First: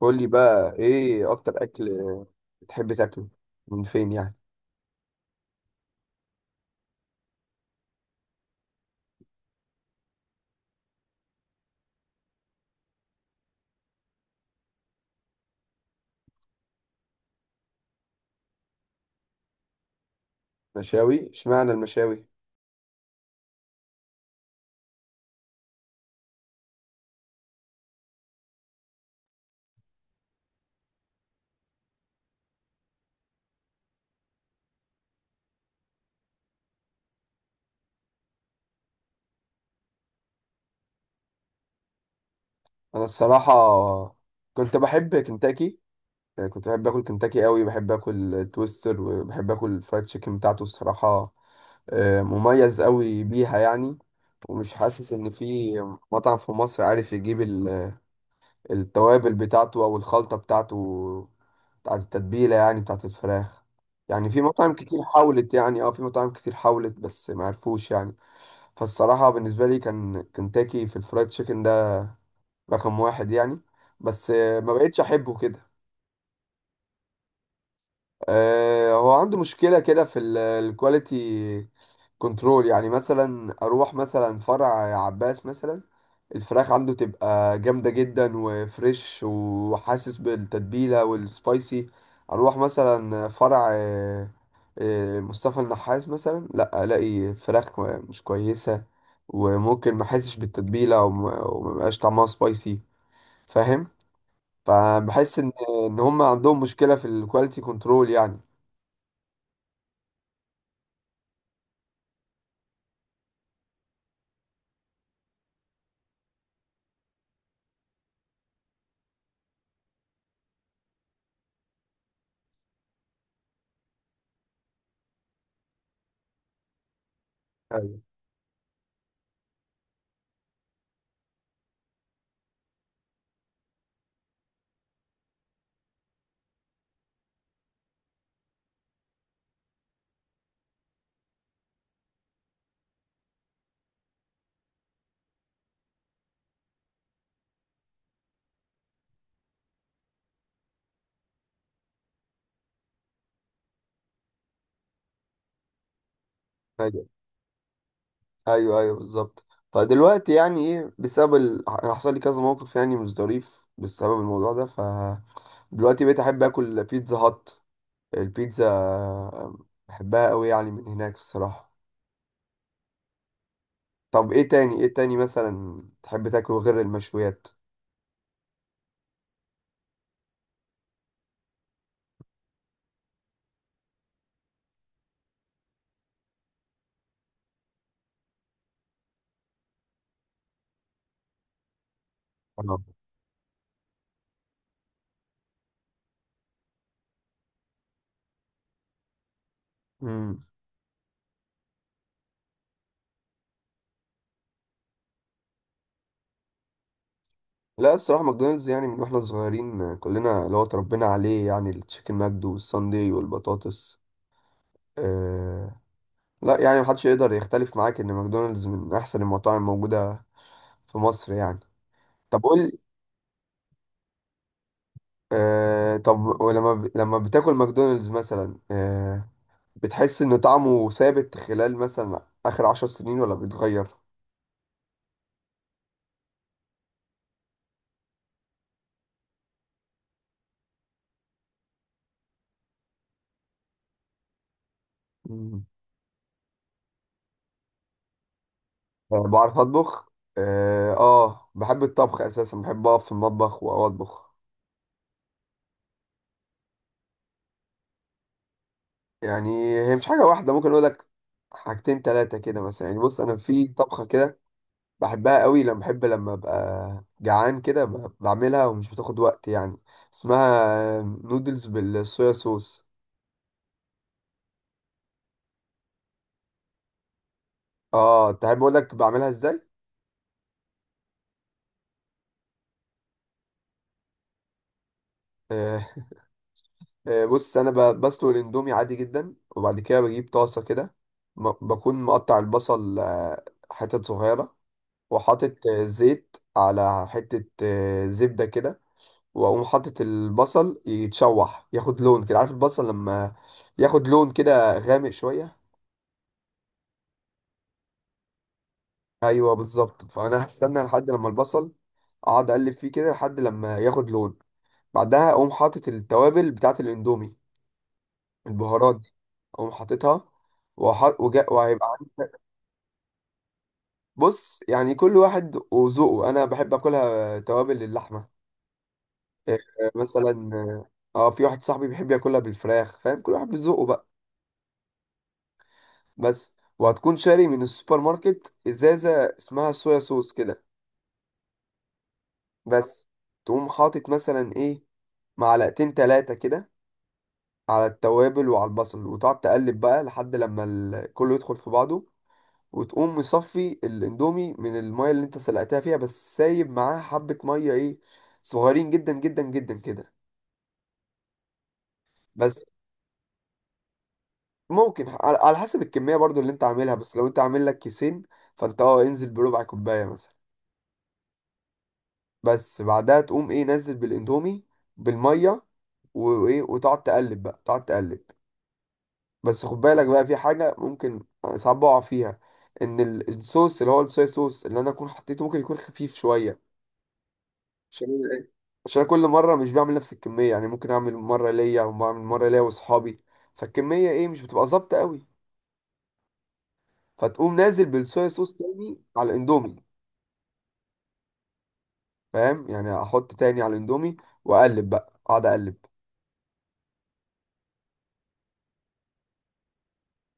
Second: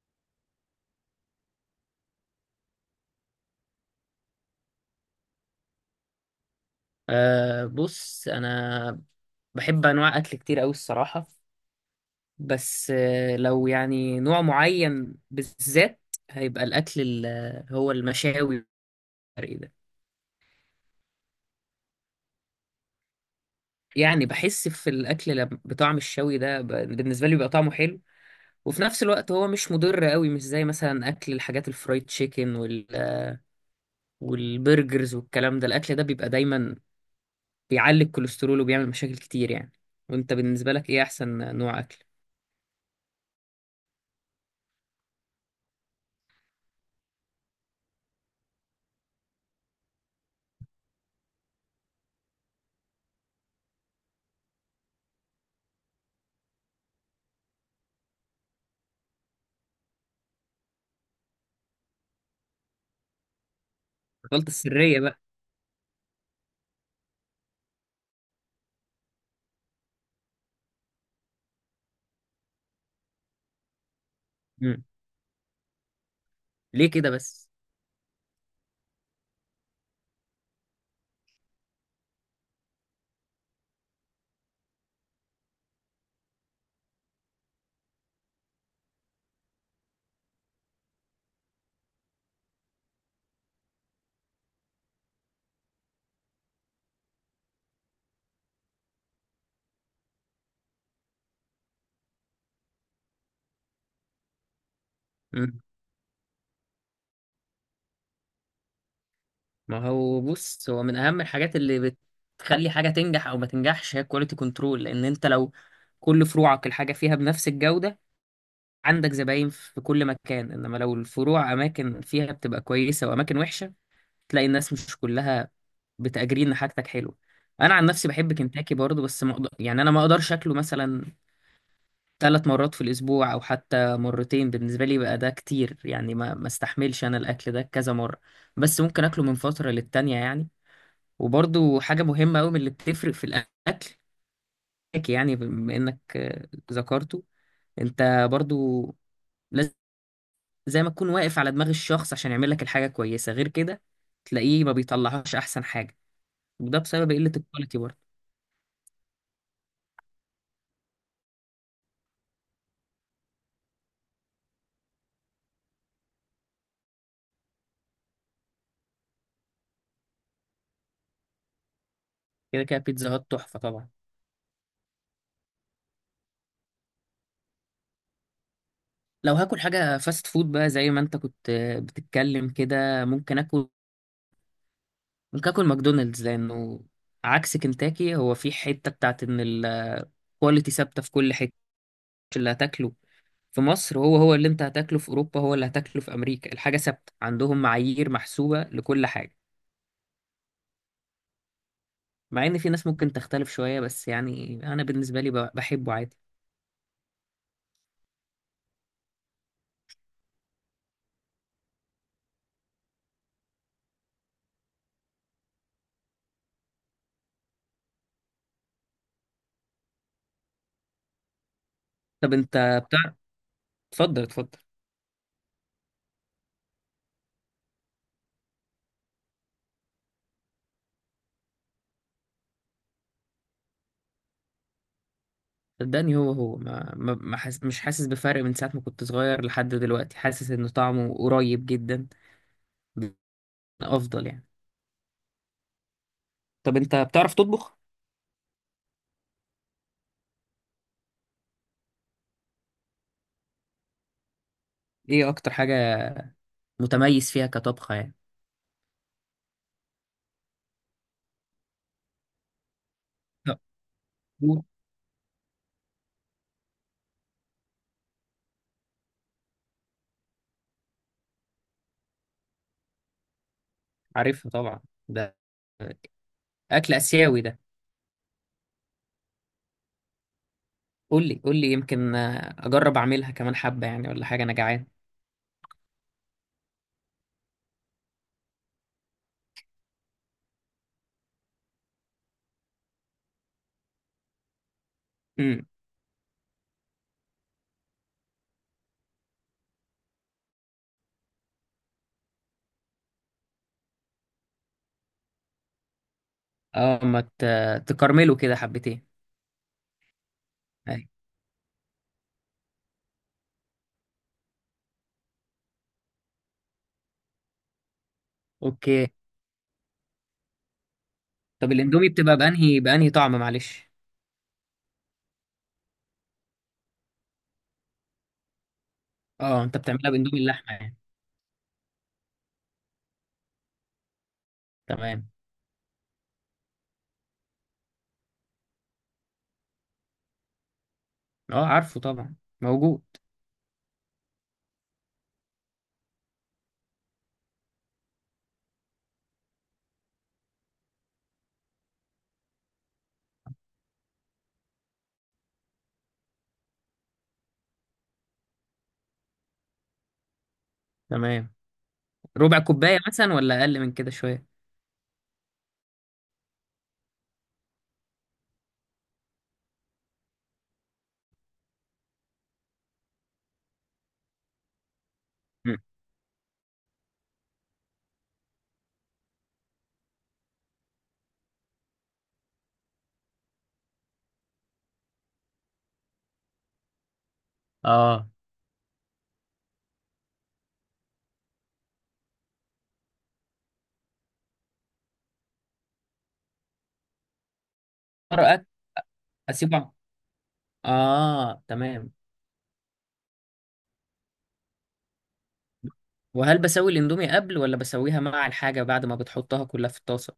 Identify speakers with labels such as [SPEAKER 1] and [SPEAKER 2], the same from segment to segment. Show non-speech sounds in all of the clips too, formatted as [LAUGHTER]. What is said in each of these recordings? [SPEAKER 1] قول لي بقى، ايه اكتر اكل بتحب تاكله؟ من فين يعني؟
[SPEAKER 2] أه، بص انا بحب انواع اكل كتير قوي الصراحه. بس لو يعني نوع معين بالذات هيبقى الاكل هو المشاوي والحرق ده.
[SPEAKER 1] مشاوي؟ اشمعنى المشاوي؟
[SPEAKER 2] يعني بحس في الاكل بطعم الشوي ده بالنسبه لي بيبقى طعمه حلو، وفي نفس الوقت هو مش مضر قوي، مش زي مثلا اكل الحاجات الفرايد تشيكن والبرجرز والكلام ده. الاكل ده بيبقى دايما بيعلي الكوليسترول وبيعمل مشاكل كتير يعني. وانت بالنسبه لك ايه احسن نوع اكل؟
[SPEAKER 1] انا الصراحه كنت بحب كنتاكي، يعني كنت بحب اكل كنتاكي قوي، بحب اكل تويستر وبحب اكل الفرايد تشيكن بتاعته الصراحه. مميز قوي بيها يعني. ومش حاسس ان في مطعم في مصر عارف يجيب التوابل بتاعته او الخلطه بتاعته، بتاعت التتبيله يعني، بتاعت الفراخ. يعني في
[SPEAKER 2] الخلطه
[SPEAKER 1] مطاعم
[SPEAKER 2] السريه
[SPEAKER 1] كتير
[SPEAKER 2] بقى.
[SPEAKER 1] حاولت، يعني في مطاعم كتير حاولت بس ما عرفوش يعني. فالصراحه بالنسبه لي كان كنتاكي في الفرايد تشيكن ده رقم واحد يعني. بس ما بقتش احبه كده.
[SPEAKER 2] ليه كده بس؟
[SPEAKER 1] هو عنده مشكله كده في الكواليتي كنترول، يعني مثلا اروح مثلا فرع عباس مثلا، الفراخ عنده تبقى جامدة جدا وفريش وحاسس بالتتبيلة والسبايسي. اروح مثلا فرع مصطفى النحاس مثلا، لا الاقي فراخ مش كويسة، وممكن ما احسش بالتتبيلة وما يبقاش طعمها سبايسي، فاهم؟ فبحس ان
[SPEAKER 2] مم.
[SPEAKER 1] هم عندهم مشكلة في الكواليتي كنترول يعني.
[SPEAKER 2] ما هو بص، هو من اهم الحاجات اللي بتخلي حاجه تنجح او ما تنجحش هي كواليتي كنترول. لان انت لو كل فروعك الحاجه فيها بنفس الجوده، عندك زباين في كل مكان، انما لو الفروع اماكن فيها بتبقى كويسه واماكن وحشه، تلاقي الناس مش كلها بتأجري ان حاجتك حلوه. انا عن نفسي بحب كنتاكي برضه، بس ما أقدر- يعني انا ما اقدرش اكله مثلا 3 مرات في الأسبوع أو حتى مرتين. بالنسبة لي بقى ده كتير يعني، ما استحملش أنا الأكل ده كذا مرة. بس ممكن أكله من فترة للتانية يعني. وبرضو حاجة مهمة أوي من اللي بتفرق في الأكل، يعني بما إنك ذكرته، أنت برضو لازم زي ما تكون واقف على دماغ الشخص عشان يعمل لك الحاجة كويسة، غير كده تلاقيه ما بيطلعهاش أحسن حاجة، وده
[SPEAKER 1] ايوه،
[SPEAKER 2] بسبب قلة الكواليتي برضو.
[SPEAKER 1] ايوه، ايوه، بالظبط. فدلوقتي يعني ايه، بسبب حصل لي كذا موقف يعني مش ظريف بسبب الموضوع ده، ف دلوقتي بقيت احب اكل بيتزا هات. البيتزا بحبها قوي يعني من هناك الصراحه.
[SPEAKER 2] كده كده بيتزا هات تحفة طبعا.
[SPEAKER 1] طب ايه تاني؟ مثلا تحب تاكله غير المشويات؟
[SPEAKER 2] لو هاكل حاجة فاست فود بقى، زي ما انت كنت بتتكلم كده، ممكن اكل كاكل ماكدونالدز، لانه عكس كنتاكي هو في حته بتاعت ان الكواليتي ثابته في كل حته اللي
[SPEAKER 1] أنا.
[SPEAKER 2] هتاكله. في مصر هو هو اللي انت هتاكله في اوروبا هو اللي هتاكله في امريكا، الحاجه ثابته عندهم، معايير محسوبه لكل حاجه.
[SPEAKER 1] امم.
[SPEAKER 2] مع ان في ناس ممكن تختلف شويه، بس يعني انا بالنسبه لي بحبه عادي.
[SPEAKER 1] لا الصراحه، ماكدونالدز، يعني من واحنا صغيرين كلنا اللي هو اتربينا عليه، يعني التشيكن ماجد والساندي والبطاطس. أه... لا يعني محدش يقدر يختلف معاك ان ماكدونالدز من احسن المطاعم موجوده في مصر يعني.
[SPEAKER 2] طب
[SPEAKER 1] طب قول.
[SPEAKER 2] انت بتاع... اتفضل اتفضل.
[SPEAKER 1] طب ولما لما بتاكل ماكدونالدز مثلا، بتحس ان طعمه ثابت خلال مثلا اخر 10 سنين ولا بيتغير؟
[SPEAKER 2] صدقني هو هو ما مش حاسس بفرق من ساعه ما كنت صغير لحد دلوقتي، حاسس ان طعمه قريب جدا افضل يعني.
[SPEAKER 1] مم.
[SPEAKER 2] طب انت بتعرف تطبخ؟
[SPEAKER 1] آه، بعرف اطبخ. بحب الطبخ اساسا، بحب اقف في المطبخ واطبخ.
[SPEAKER 2] ايه اكتر حاجه متميز فيها كطبخة يعني؟
[SPEAKER 1] يعني هي مش حاجه واحده، ممكن اقول لك حاجتين تلاتة كده مثلا. يعني بص انا في طبخه كده
[SPEAKER 2] لا،
[SPEAKER 1] بحبها قوي، لما بحب لما ابقى جعان كده بعملها ومش بتاخد وقت يعني. اسمها نودلز بالصويا صوص.
[SPEAKER 2] عارفها طبعا، ده اكل اسيوي ده.
[SPEAKER 1] اه، انت عارف؟ بقول لك بعملها ازاي.
[SPEAKER 2] قول لي قول لي يمكن، اجرب اعملها كمان حبه يعني، ولا حاجه انا جعان.
[SPEAKER 1] آه بص انا بسلق الاندومي عادي جدا، وبعد كده بجيب طاسه كده، بكون مقطع البصل حتت صغيره، وحاطط
[SPEAKER 2] امم.
[SPEAKER 1] زيت على حته زبده كده. واقوم حاطط البصل يتشوح، ياخد لون كده. عارف البصل لما ياخد لون كده غامق شويه؟
[SPEAKER 2] اه، ما تكرمله كده حبتين.
[SPEAKER 1] ايوه بالظبط، فانا هستنى
[SPEAKER 2] أيوة.
[SPEAKER 1] لحد لما البصل، اقعد اقلب فيه كده لحد لما ياخد لون. بعدها اقوم حاطط التوابل بتاعه الاندومي، البهارات
[SPEAKER 2] اوكي.
[SPEAKER 1] دي، اقوم حاططها.
[SPEAKER 2] طب
[SPEAKER 1] وهيبقى
[SPEAKER 2] الاندومي بتبقى
[SPEAKER 1] عندك.
[SPEAKER 2] بانهي طعم معلش؟
[SPEAKER 1] بص يعني كل واحد وذوقه، انا بحب اكلها توابل اللحمه. إيه،
[SPEAKER 2] اه، انت بتعملها باندومي
[SPEAKER 1] مثلا،
[SPEAKER 2] اللحمه يعني؟
[SPEAKER 1] اه في واحد صاحبي بيحب ياكلها بالفراخ، فاهم؟ كل واحد بذوقه بقى.
[SPEAKER 2] تمام.
[SPEAKER 1] بس، وهتكون شاري من السوبر ماركت ازازه اسمها صويا صوص كده.
[SPEAKER 2] اه، عارفه طبعا،
[SPEAKER 1] بس
[SPEAKER 2] موجود.
[SPEAKER 1] تقوم حاطط مثلا ايه، معلقتين تلاتة كده، على التوابل وعلى البصل، وتقعد تقلب بقى لحد لما كله يدخل في بعضه. وتقوم مصفي الاندومي من الميه اللي انت سلقتها فيها، بس سايب معاها حبه ميه ايه، صغيرين جدا جدا جدا كده.
[SPEAKER 2] تمام. ربع
[SPEAKER 1] بس
[SPEAKER 2] كوبايه مثلا ولا اقل من كده شويه؟
[SPEAKER 1] ممكن، على حسب الكميه برضو اللي انت عاملها، بس لو انت عامل لك كيسين فانت، انزل بربع كوبايه مثلا. بس بعدها تقوم ايه؟ نزل بالاندومي بالميه،
[SPEAKER 2] مم.
[SPEAKER 1] وايه، وتقعد تقلب بقى، تقعد تقلب. بس خد بالك بقى، في حاجه ممكن ساعات بقع فيها، ان الصوص اللي هو الصويا صوص اللي انا اكون حطيته ممكن يكون خفيف شويه. عشان
[SPEAKER 2] اه،
[SPEAKER 1] ايه؟ عشان كل مره مش بعمل نفس الكميه، يعني ممكن اعمل مره ليا وبعمل مره ليا واصحابي، فالكميه ايه مش بتبقى ظابطه قوي. فتقوم نازل بالصويا صوص
[SPEAKER 2] مرة أك-
[SPEAKER 1] تاني على الاندومي،
[SPEAKER 2] اسيبه، اه تمام.
[SPEAKER 1] فاهم؟ يعني احط تاني على الاندومي، واقلب بقى، اقعد اقلب.
[SPEAKER 2] وهل بسوي الاندومي قبل ولا بسويها مع الحاجة بعد ما بتحطها كلها في الطاسة؟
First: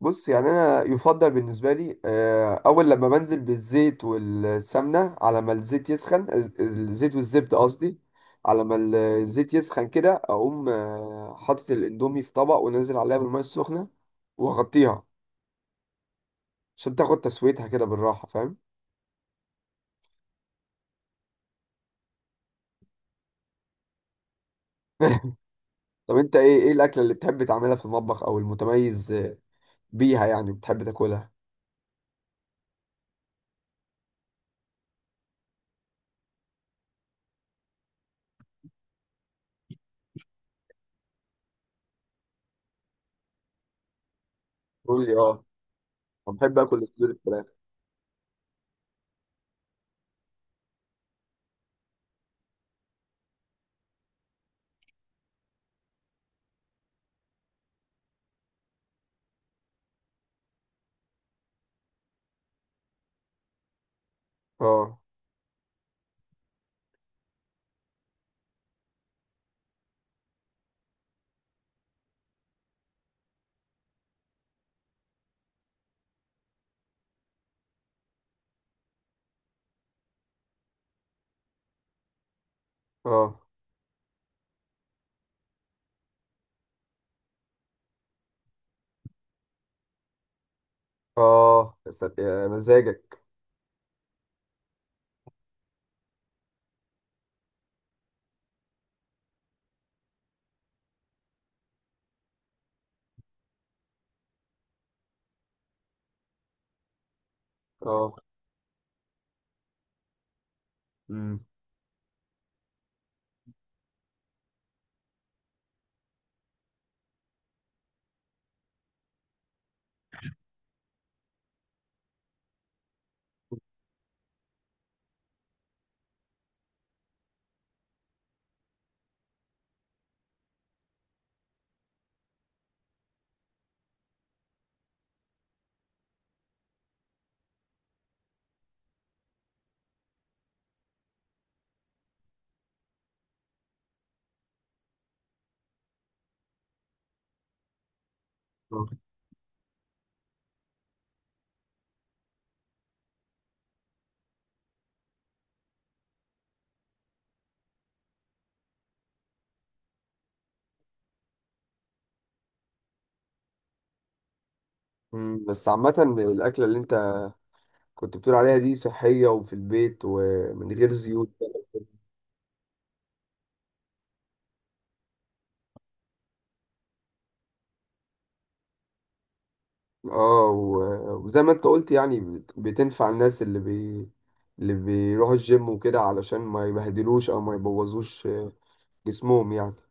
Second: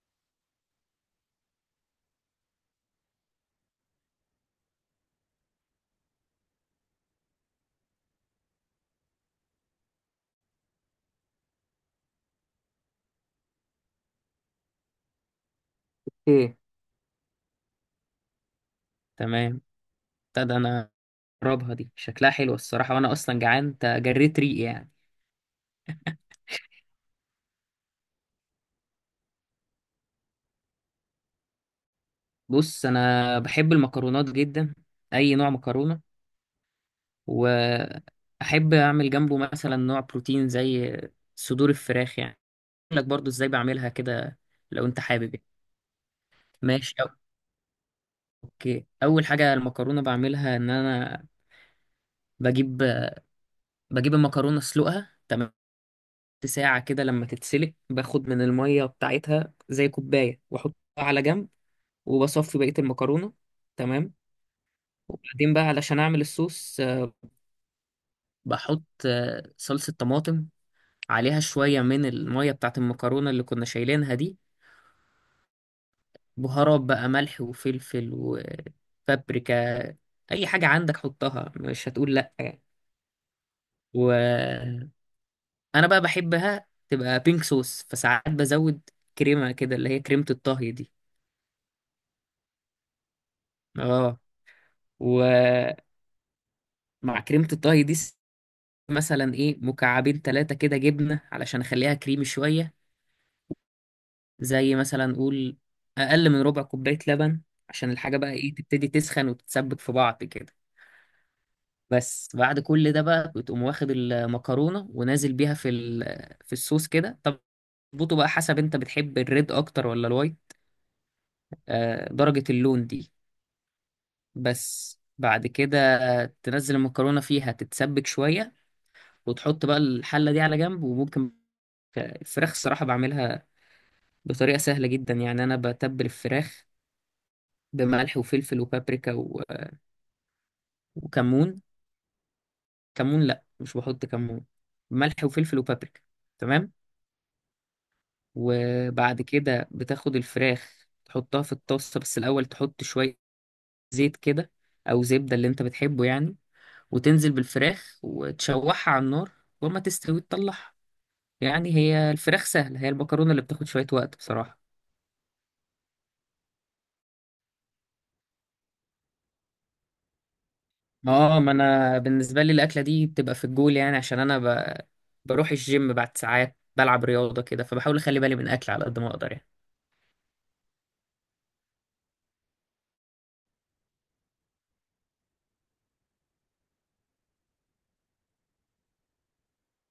[SPEAKER 1] بص يعني انا يفضل بالنسبه لي، اول لما بنزل بالزيت والسمنه، على ما الزيت يسخن الزيت والزبده قصدي، على ما الزيت يسخن كده اقوم حاطط الاندومي في طبق، ونازل عليها بالميه السخنه واغطيها،
[SPEAKER 2] ايه؟
[SPEAKER 1] عشان تاخد تسويتها كده بالراحة، فاهم؟
[SPEAKER 2] تمام. ده انا اجربها دي، شكلها حلو الصراحة، وانا اصلا جعان، انت جريت ريقي يعني.
[SPEAKER 1] [LAUGHS] طب انت، ايه الاكلة اللي بتحب تعملها في المطبخ او المتميز بيها يعني بتحب تاكلها؟
[SPEAKER 2] بص انا بحب المكرونات جدا، اي نوع مكرونة، واحب اعمل جنبه مثلا نوع بروتين زي صدور الفراخ يعني. اقول لك برضو ازاي بعملها كده لو انت
[SPEAKER 1] قول لي.
[SPEAKER 2] حابب يعني.
[SPEAKER 1] اه، انا بحب اكل
[SPEAKER 2] ماشي.
[SPEAKER 1] صدور الفراخ.
[SPEAKER 2] اوكي، اول حاجة المكرونة بعملها ان انا بجيب بجيب المكرونة اسلقها تمام ساعة كده. لما تتسلق باخد من المية بتاعتها زي كوباية وأحطها على جنب، وبصفي بقية المكرونة، تمام.
[SPEAKER 1] اه.
[SPEAKER 2] وبعدين بقى علشان أعمل الصوص بحط صلصة طماطم، عليها شوية من المية بتاعت المكرونة اللي كنا شايلينها دي، بهارات بقى ملح وفلفل وبابريكا. أي حاجة عندك حطها، مش هتقول لأ يعني.
[SPEAKER 1] اه،
[SPEAKER 2] وأنا بقى بحبها تبقى بينك صوص، فساعات بزود كريمة كده اللي هي كريمة الطهي دي.
[SPEAKER 1] اه، يا سلام، يا مزاجك.
[SPEAKER 2] اه، و مع كريمة الطهي دي مثلا ايه مكعبين ثلاثة كده جبنة علشان اخليها كريمي شوية، زي مثلا قول اقل من ربع كوباية لبن، عشان
[SPEAKER 1] اه.
[SPEAKER 2] الحاجة بقى ايه تبتدي تسخن وتتسبك في بعض كده.
[SPEAKER 1] امم.
[SPEAKER 2] بس بعد كل ده بقى بتقوم واخد المكرونة ونازل بيها في في الصوص كده، تظبطه بقى حسب انت بتحب الريد اكتر ولا الوايت، درجة اللون دي. بس بعد كده تنزل المكرونة فيها تتسبك شوية، وتحط بقى الحلة دي على جنب. وممكن الفراخ الصراحة بعملها بطريقة سهلة جدا يعني. أنا بتبل الفراخ بملح وفلفل وبابريكا وكمون. كمون لأ، مش بحط كمون، ملح وفلفل وبابريكا، تمام.
[SPEAKER 1] آه.
[SPEAKER 2] وبعد كده بتاخد الفراخ تحطها في الطاسة، بس الأول تحط شوية زيت كده أو زبدة اللي أنت بتحبه يعني، وتنزل بالفراخ وتشوحها على النار، وما تستوي تطلعها. يعني هي الفراخ سهلة، هي المكرونة اللي بتاخد شوية وقت بصراحة.
[SPEAKER 1] أمم. بس عامة، الأكلة اللي أنت كنت بتقول عليها دي صحية وفي البيت ومن غير زيوت؟
[SPEAKER 2] اه، ما انا بالنسبه لي الاكله دي بتبقى في الجول يعني، عشان انا ب... بروح الجيم بعد ساعات بلعب رياضه كده، فبحاول اخلي بالي من الاكل على قد ما اقدر يعني.
[SPEAKER 1] اه، وزي ما أنت قلت يعني، بتنفع الناس اللي اللي بيروحوا الجيم وكده علشان ما يبهدلوش أو ما يبوظوش جسمهم يعني.